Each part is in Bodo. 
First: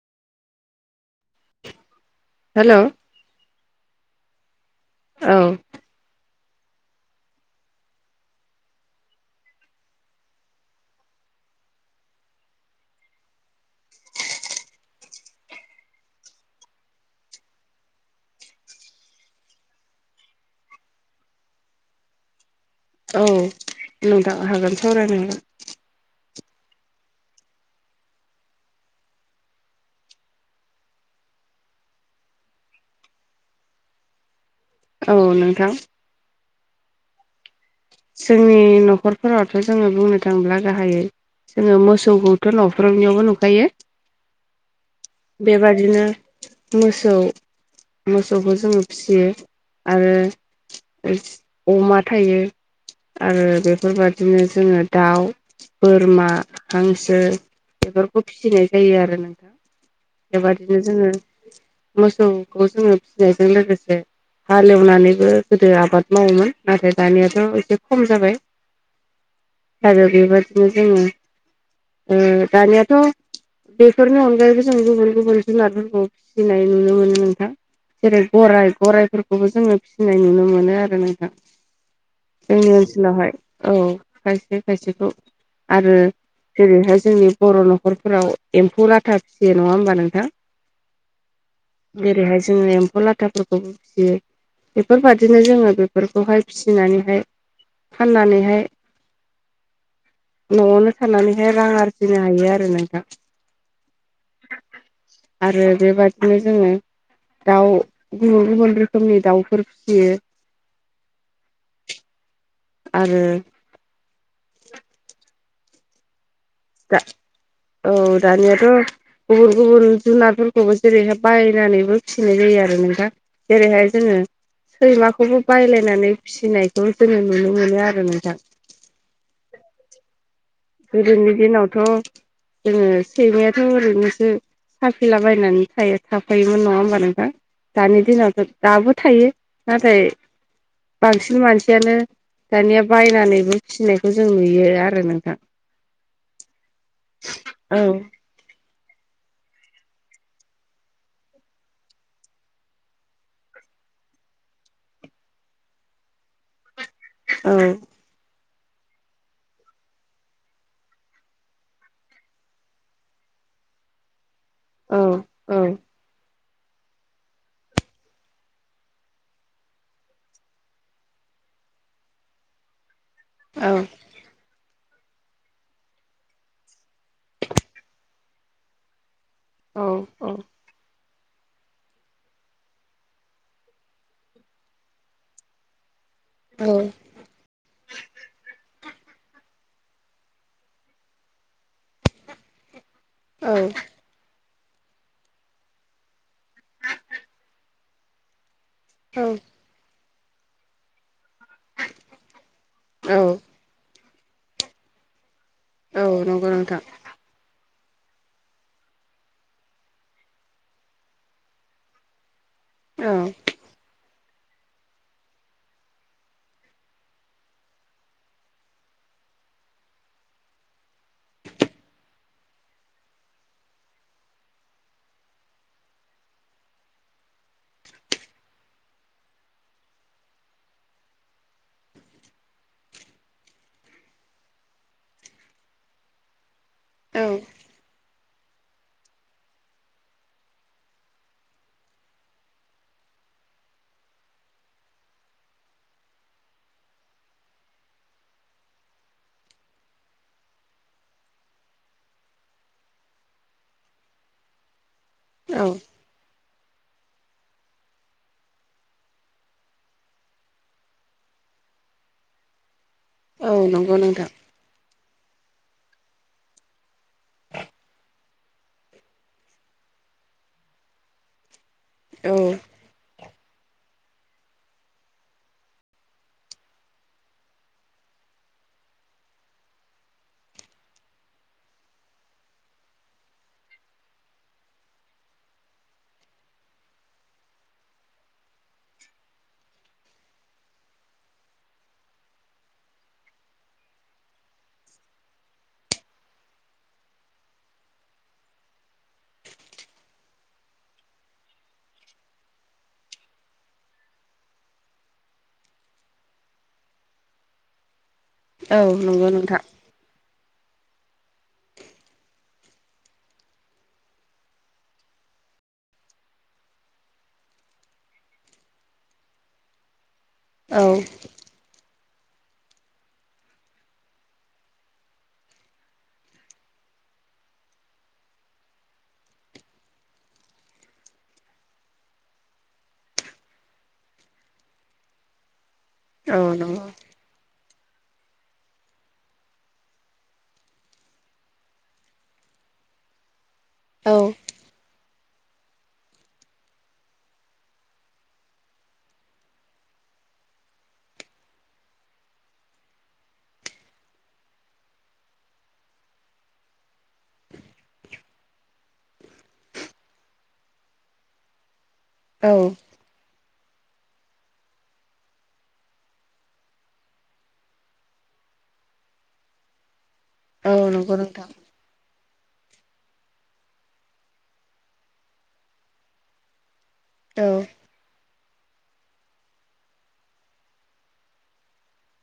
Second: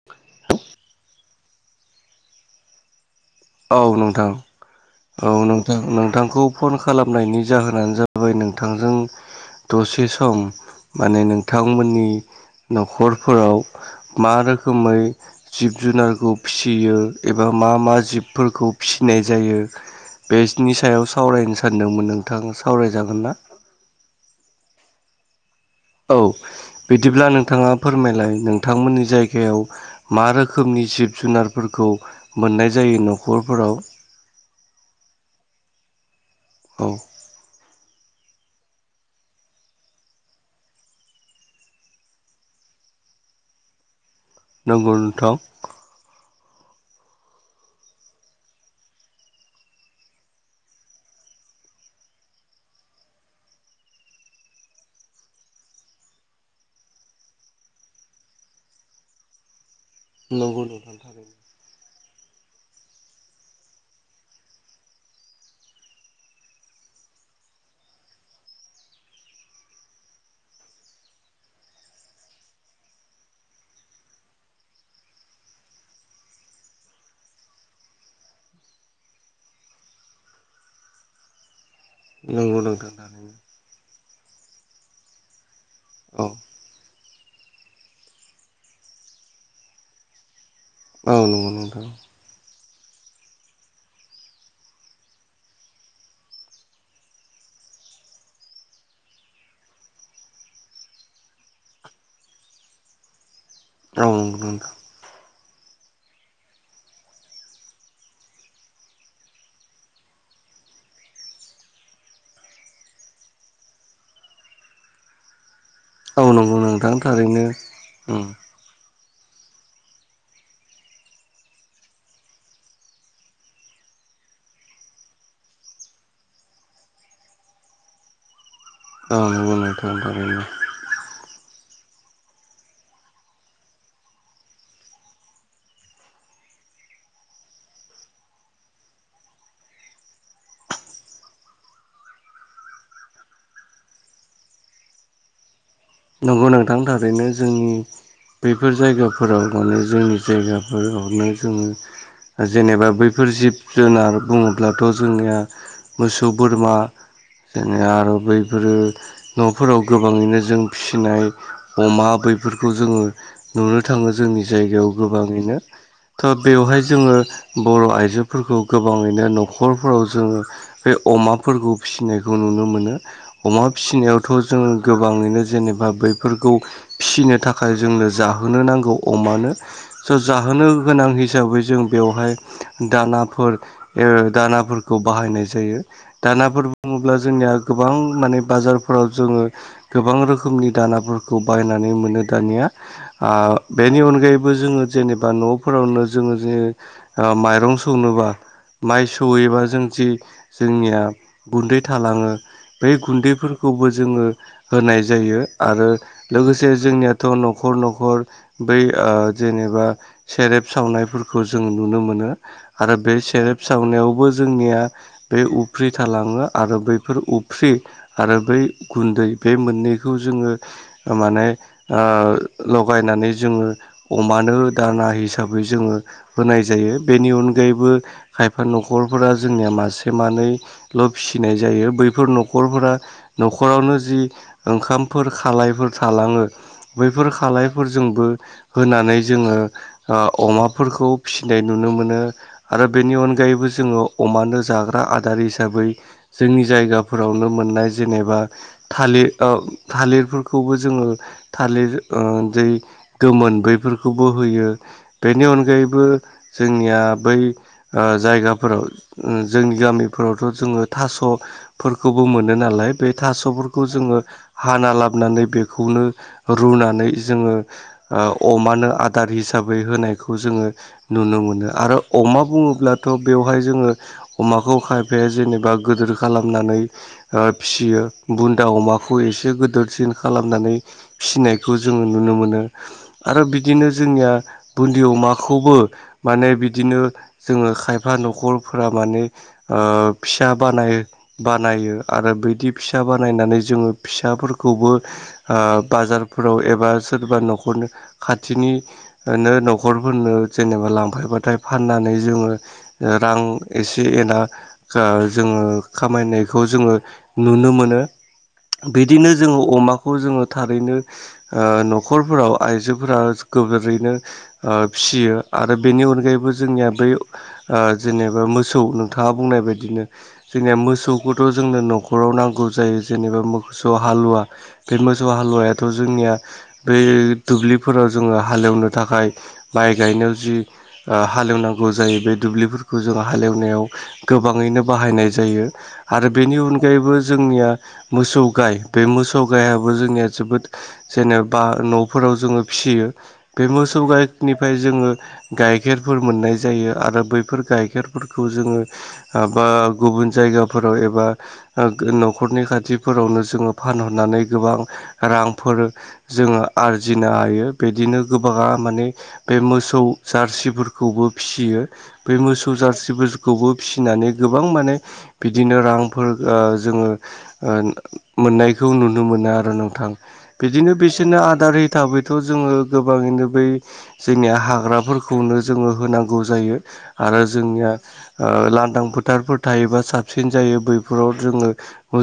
[inaudible] हेलौ औ नोंथां औ नोंथां नोंथांखौ फन खालामनायनि जाहोनानो जाबाय नोंथांजों दसे सम माने नोंथांमोननि न'खरफोराव मा रोखोमै जिब जुनारखौ फिसियो एबा मा मा जिबफोरखौ फिसिनाय जायो बेनि सायाव सावरायनो सानदोंमोन नोंथां सावरायजागोन ना? औ नोंथां हागोन सावरायनो हागोन। औ बिदिब्ला नोंथाङा फोरमायलाय नोंथांमोननि जायगायाव मा रोखोमनि जिब जुनारफोरखौ मोननाय जायो न'खरफोराव। औ नोंथां औ जोंनि न'खरफोरावथ' जोङो बुंनो थाङोब्ला गाहायै जोङो मोसौखौथ' न'फ्रोनियावबो नुखायो। नंगौ नोंथां बेबादिनो मोसौ मोसौखौ जोङो फियो आरो अमा थायो। आरो बेफोरबादिनो जोङो दाउ बोरमा हांसो बेफोरखौ फिसिनाय जायो आरो नोंथां। नंगौ बेबादिनो नोंथां जोङो थारैनो मोसौखौ जोङो फिनायजों लोगोसे हालेवनानैबो गोदो आबाद मावोमोन नाथाय दानियाथ' एसे खम जाबाय। आरो बेबायदिनो जोङो ओ दानियाथ' बेफोरनि अनगायैबो जों गुबुन गुबुन जुनारफोरखौ फिसिनाय नुनो मोनो नोंथां। जेरै गराइ गराइफोरखौबो जोङो फिसिनाय नुनो मोनो आरो नोंथां। नंगौ जोंनि नोंथां ओनसोलावहाय थारैनो औ खायसे खायसेखौ आरो औ जेरैहाय जोंनि बर' न'खरफोराव एम्फौ लाथा फिसियो नङा होमबा नोंथां। औ नंगौ नोंथां। जेरैहाय जोङो एम्फौ लाथाफोरखौबो फियो। बेफोरबादिनो जोङो बेफोरखौहाय फिसिनानैहाय फाननानैहाय न'आवनो थानानैहाय रां आरजिनो हायो आरो नोंथां। औ नोंगौ नोंथां आरो बेबादिनो जोङो दाउ गुबुन गुबुन रोखोमनि दाउफोर फिसियो। आरो औ नंगौ नों दा औ दानियाथ' गुबुन गुबुन जुनारफोरखौबो जेरैहाय बायनानैबो फिसिनाय जायो आरो नोंथां। जेरैहाय जोङो सैमाखौबो बायलायनानै फिसिनायखौ जोङो नुनो मोनो आरो नोंथां। औ नंगौ नोंथां थारैनो। गोदोनि दिनावथ' जोङो सैमायाथ' ओरैनोसो साफिला बायनानै थायो थाफायोमोन नङा होमबा नोंथां। दानि दिनावथ' दाबो थायो नाथाय बांसिन मानसियानो दानिया बायनानैबो फिसिनायखौ जों नुयो आरो नोंथां। नंगौ नोंथां थारैनो जोंनि औ बेफोर जायगाफोराव माने जोंनि जायगाफोरावनो जोङो जेनेबा बैफोर जिब जुनार बुङोब्लाथ' जोंनिया मोसौ बोरमा औ जेने आरो बैफोरो न'फोराव गोबाङैनो जों फिसिनाय अमा बैफोरखौ जोङो नुनो थाङो जोंनि जायगायाव औ गोबाङैनो थ' बेवहाय जोङो बर' आइजोफोरखौ गोबाङैनो न'खरफोराव जोङो बे अमाफोरखौ फिसिनायखौ नुनो मोनो अमा औ फिसिनायावथ' जोङो गोबाङैनो जेनेबा बैफोरखौ फिसिनो थाखाय जोंनो जाहोनो नांगौ अमानो स औ जाहोनो गोनां हिसाबै जों बेवहाय दानाफोर दानाफोरखौ बाहायनाय जायो दानाफोर औ बुङोब्ला जोंनिया गोबां माने बाजारफोराव जोङो गोबां रोखोम रोखोमनि दानाफोरखौ बायनानै मोनो दानिया बेनि अनगायै बो जोङो जेनेबा न'फोरावनो जोङो जे माइरं संनोबा माइ सौहैबा जों जि जोंनिया गुन्दै थालाङो बै गुन्दैफोरखौ खौबो जोङो होनाय जायो आरो नंगौ लोगोसे नोंथां औ जोंनिया थ' न'खर न'खर बै जेनेबा सेरेब सावनायफोरखौ जों नुनो मोनो आरो बे सेरेब सावनायावबो जोंनिया बे उफ्रि थालाङो आरो बैफोर उफ्रि आरो बै गुन्दै बे मोननै बेखौ जोङो माने लगायनानै जोङो अमानो दाना हिसाबै जोङो होनाय जायो बेनि अनगायैबो खायफा न'खरफोरा जोंनिया मासे मानैल' फिसिनाय जायो बैफोर न'खरफोरा न'खरावनो जि ओंखामफोर खालायफोर थालाङो औ बैफोर खालायफोरजोंबो होनानै जोङो अमाफोरखौ फिसिनाय नुनो मोनो आरो बेनि अनगायैबो जोङो अमानो जाग्रा आदार हिसाबै जोंनि जायगाफोरावनो मोननाय जेनेबा थालिर ओ थालिरफोरखौबो जोङो थालिर दैै गोमोन बैफोरखौबो होयो बेनि औ अनगायैबो जोंनिया बै जायगाफोराव जोंनि गामिफोरावथ' जोङो थास' फोरखौबो मोनो नालाय बे औ थास'फोरखौ नंगौ जोङो नोंथां हाना लाबनानै बेखौनो रुनानै जोङो अमानो आदार हिसाबै होनायखौ जोङो नुनो मोनो आरो औ अमा बुङोब्ला थ' बेवहाय जोङो अमाखौ खायफाया जेनेबा गोदोर खालामनानै फिसियो बुन्दा अमा खौ एसे गिदिरसिन खालामनानै फिसिनायखौ जोङो नुनो मोनो आरो बिदिनो जोंनिया बुन्दि अमाखौबो माने बिदिनो जोङो खायफा न'खरफोरा माने फिसा बानाय बानायो आरो बिदि फिसा बानायनानै जोङो फिसाफोरखौबो ओ बाजारफोराव एबा सोरबा न'खरनि खाथिनि नो न'खरफोरनो जेनेबा लांफायबाथाय फाननानै जोङो रां एसे एना जोङो खामायनायखौ जोङो नुनो मोनो औ नंगौ बिदिनो नोंथां जोङो अमाखौ जोङो थारैनो ओ न'खरफोराव आइजोफोरा गोबोरैनो ओ फिसियो आरो बेनि अनगायैबो जोंनिया बै जेनेबा मोसौ नोंथाङा बुंनाय बायदिनो जोंनिया औ मोसौखौथ' जोंनो न'खराव नांगौ जायो जेनेबा मोसौ हालुवा बे मोसौ हालुवायाथ' जोंनिया बे दुब्लिफोराव जोङो हालेवनो थाखाय माइ गायनायाव जि हालेवनांगौ जायो बे दुब्लिफोरखौ जों हालेवनायाव गोबाङैनो बाहायनाय जायो आरो औ बेनि नंगौ अनगायैबो जोंनिया मोसौ गाय बे मोसौ गायाबो जोंनिया जोबोद जेनेबा न'फोराव जोङो फिसियो बे मोसौ औ गाइनिफ्राय जोङो गाइखेरफोर मोननाय जायो आरो बैफोर गाइखेरफोरखौ जोङो आबा गुबुन जायगाफोराव एबा ओ न'खरनि खाथि, फोरावनो जोङो फानहरनानै गोबां रांफोर जोङो आरजिनो हायो बिदिनो गोबाङा माने, बे मोसौ जारसिफोरखौबो फिसियो बे औ मोसौ जारसि खौबो फिसिनानै गोबां माने बिदिनो रांफोर ओ जोङो, ओ मोननायखौ नुनो मोनो आरो नोंथां औ बिदिनो नंगौ बिसोरनो नोंथां आदार हिसाबै, थु जोङो गोबाङैनो बै जोंनिया हाग्राफोरखौनो जोङो होनांगौ जायो आरो औ जोंनिया, ओ लांदां फोथारफोर थायोबा साबसिन जायो बैफोराव जोङो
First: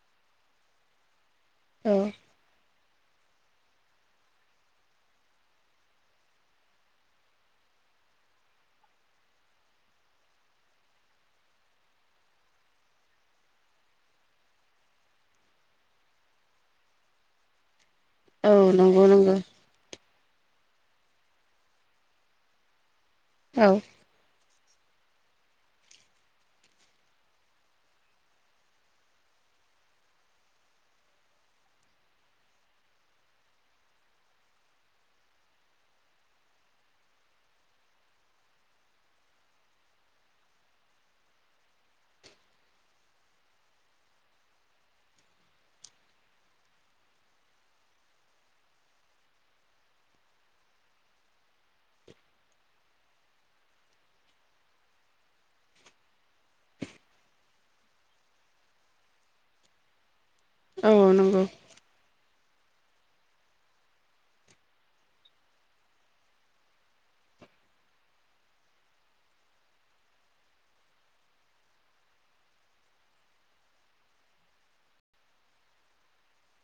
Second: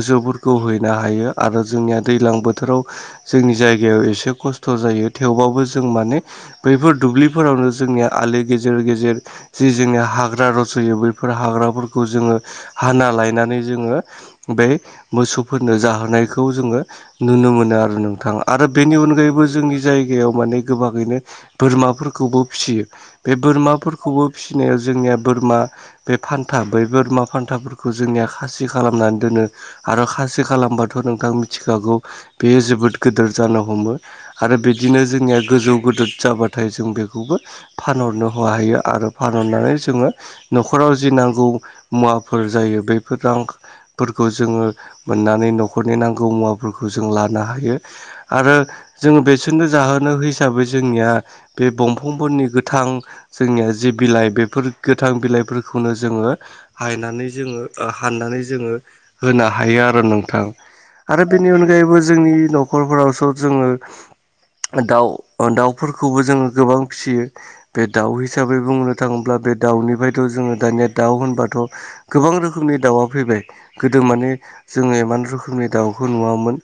जोबोद बेखौ हैनो हायो आरो औ जोंनिया दैज्लां बोथोराव, जोंनि जायगायाव एसे खस्थ' जायो थेवबाबो जों माने, बैफोर दुब्लिफोरावनो जोंनिया आलि गेजेर गेजेर, जि जोंनिया हाग्रा रज'यो बैफोर हाग्राफोरखौ जोङो हाना लायनानै जोङो, बे मोसौफोरनो जाहोनायखौ जोङो नुनो मोनो आरो नोंथां औ आरो बेनि नंगौ नंगौ अनगायैबो जोंनि जायगायाव माने गोबाङैनो बोरमाफोरखौबो फिसियो बे औ बोरमा फोर खौबो फिसिनाया जोंनिया बोरमा, बे फान्था बै बोरमा फान्थाफोरखौ जोंनिया खासि खालामनानै दोनो, आरो खासि खालामबाथ' नोंथां मिथिखागौ बेयो जोबोद गिदोर जानो हमो, आरो बिदिनो जोंनिया गोजौ गदोर जाबाथाय जों बेखौबो फानहरनो हायो आरो फानहरनानै जोङो न'खराव जि नांगौ मुवाफोर जायो बेफोर रांफोरखौ जोङो। मोननानै न'खरनि नांगौ मुवाफोरखौ जों लानो हायो आरो जोङो बेसोरनो जाहोनो हिसाबै जोंनिया बे दंफांफोरनि गोथां, जोंनिया जि बिलाइ बेफोर गोथां बिलाइफोरखौनो जोङो, हायनानै जोङो हाननानै जोङो होना हायो आरो नोंथां औ आरो नंगौ बेनि अनगायैबो जोंनि न'खरफोरावसो जोङो दाव दावफोरखौबो जोङो गोबां फिसियो। बे दाव हिसाबै बुंनो थाङोब्ला बे दावनिफ्रायथ' जोङो दानिया दाव होनबाथ' गोबां रोखोमनि दाउआ फैबाय गोदो माने, जोङो इमान रोखोमनि दाउखौ नुवामोन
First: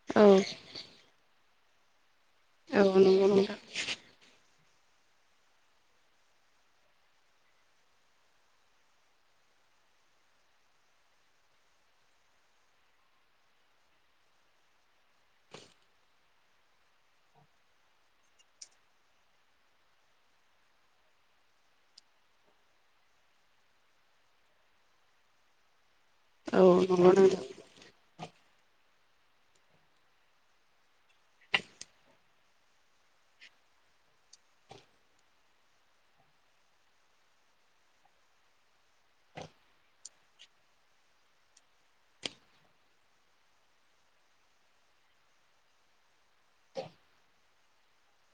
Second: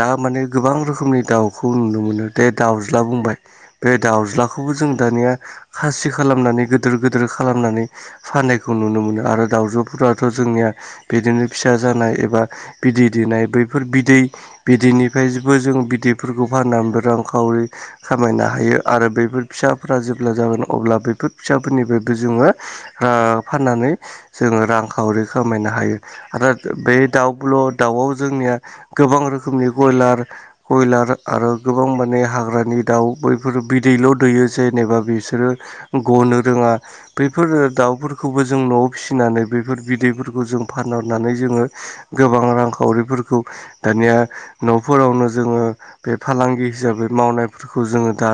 दा औ माने गोबां रोखोमनि दाव, खौ नुनो मोनो बे दाउज्ला नंगौ बुंबाय नोंथां बे दाउज्ला खौबो जों दानिया खासि खालामनानै गिदोर गिदोर खालामनानै फाननायखौ नुनो मोनो आरो दाावजोफोराथ' जोंनिया बिदिनो फिसा जानाय, एबा बिदै दैनाय बैफोर बिदै, बिदैनिफ्रायबो जों बिदैफोरखौ फाननानै रांखावरि खामायनो हायो आरो बैफोर फिसाफोरा जेब्ला जागोन अब्ला बैफोर फिसाफोरनिफ्रायबो जोङो। ओ फाननानै जोङो रांखावरि खामायनो हायो आरो औ बे नंगौ नोंथां दावआव जोंनिया गोबां रोखोमनि बयलार कयलार आरो गोबां माने हाग्रानि दाव बैफोर बिदैल' दैयो जेनेबा बिसोरो गनो रोङा, बैफोर दावफोरखौबो जों न'आव फिसिनानै बैफोर बिदैफोरखौ जों फानहरनानै जोङो। गोबां रांखावरिफोरखौ दानिया, न'फोरावनो जोङो बे फालांगि हिसाबै मावनायफोरखौ जोङो दा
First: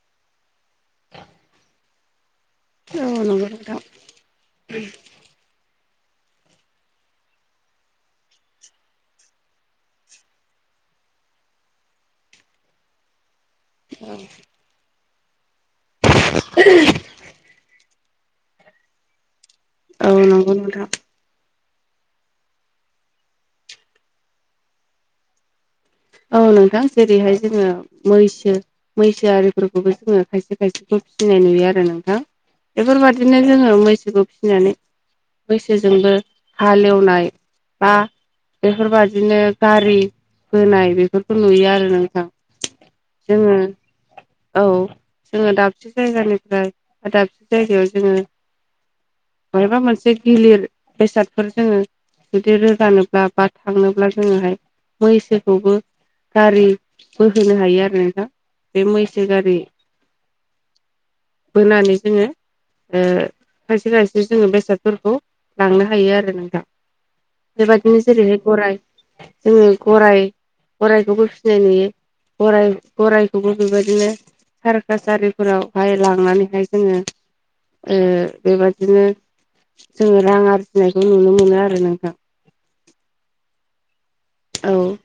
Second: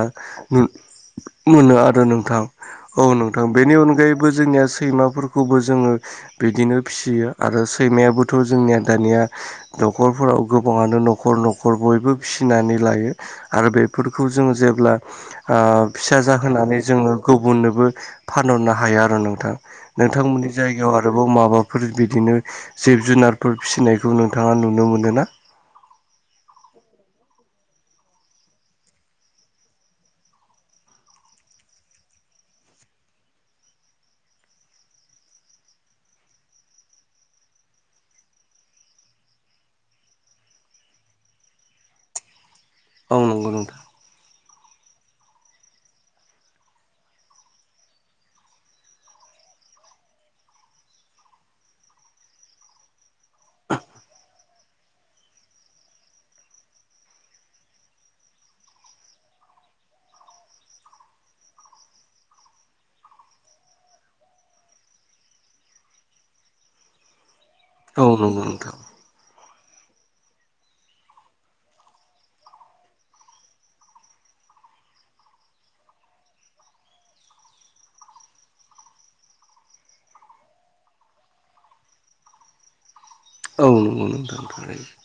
मोनो आरो नोंथां औ नोंथां बेनि अनगायैबो जोंनिया सैमा, फोरखौबो जोङो बिदिनो फिसियो आरो सैमायाबोथ' जोंनिया दानिया न'खरफोराव गोबाङानो न'खर न'खर बयबो फिनानै लायो। आरो बेफोरखौ जों जेब्ला, ओ फिसा जाहोनानै जोङो गुबुननोबो फानहरनो हाया आरो नोंथां, औ नोंथांमोननि नंगौ नोंथां जायगायाव आर आरोबाव माबाफोर बिदिनो जिब जुनारफोर फिसिनायखौ नोंथांआ नुनो मोनो ना औ नोंथां जेरैहाय जोङो मैसो मैसो आरिफोरखौबो जोङो खायसे खायसेखौ फिसिनाय नुयो आरो नोंथां बेफोरबायादिनो जोङो मैसोखौ फिनानै मैसोजोंबो हालेवनाय बा बेफोरबादिनो गारि बोनाय बेफोरखौ नुयो आरो नोंथां औ नंगौ जोङो नोंथां औ जोङो दाबसे जायगानिफ्राय दाबसे जायगायाव जोङो बहायबा मोनसे गिलिर बेसादफोर जोङो जुदि रोगानोब्ला बा थांनोब्ला जोङोहाय मैसोखौबो गारिबोहोनो हायो आरो नोंथां बे मैसो गारि बोनानै जोङो ओ खायसे खायसे जोङो बेसादफोरखौ लांनो हायो आरो नोंथां बेबादिनो औ जेरैहाय नंगौ नोंथां गराय जोङो गराय गररायखौबो फिनाय नुयो गराइखौबो बेबादिनो सारकास आरिफोरावहाय लांनानैहाय जोङो ओ बेबादिनो जोङो रां आरजिनायखौ नुनो मोनो आरो नोंथां औ नोंगौ नोंथां थारैनो औ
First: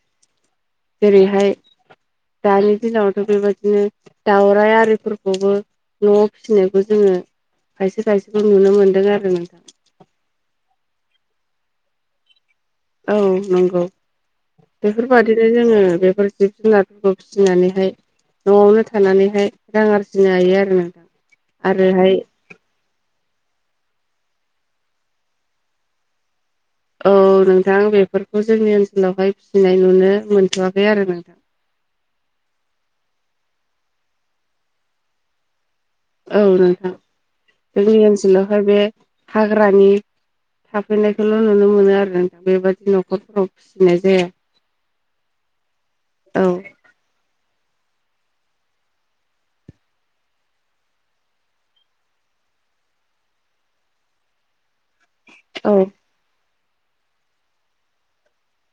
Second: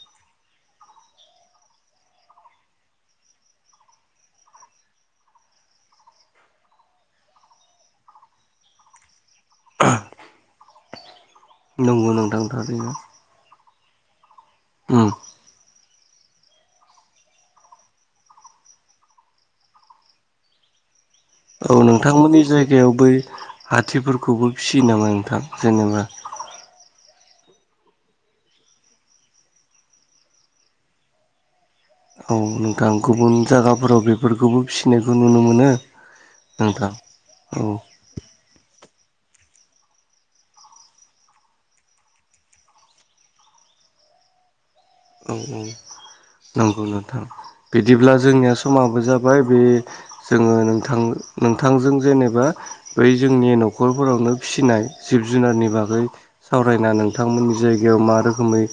जेरैहाय दानि दिनावथ' बेबादिनो दाउराइ आरिफोरखौबो न'आव फिसिनायखौ जोङो खायसे खायसेखौ नुनो मोनदों आरो नोंथां नंगौ नोंथां थारैनो औ नंगौ उम बेफोरबादि बिदिनो जोङो बेफोर जिब जुनारफोरखौ फिसिनानैहाय न'आवनो थानानैहाय रां आरजिनो हायो आरो नोंथां औ आरोहाय नोंथांमोनि जायगायाव बै हाथिफोरखौबो फियो नामा नोंथां जेनोबा औ नोंथां बेफोरखौ जोंनि ओनसोलावहाय फिनाय नुनो मोनथ'वाखै आरो नोंथां औ नोंथां गुबुन जागाफोराव बेफोरखौबो फिनायखौ नुनो मोनो औ नोंथां औ जोंनि ओनसोलावहाय बे हाग्रानि थाफैनायखौल' नुनो मोनो आरो नोंथां बेबादि न'खरफोराव फिसिनाय जाया औ औ औ नोंगौ नोंथां बिदिब्ला जोंनिआ समाबो जाबाय बे जोङो नोंथां नोंथांजों जेनोबा बै जोंनि न'खरफोरावनो फिसिनाय जिब जुनारनि औ बागै सावरायना नोंथांमोननि जायगायाव मा रोखोमै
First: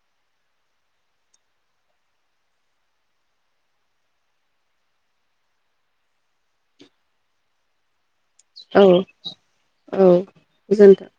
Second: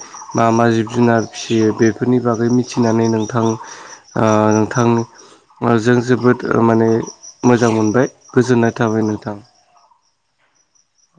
मा मा जिब जुनार फियो बेफोरनि बागै मिथिनानै नोंथां ओ नोंथां ओ जों जोबोद माने मोजां मोनबाय गोजोननाय औ थाबाय नोंथां। औ गोजोनथों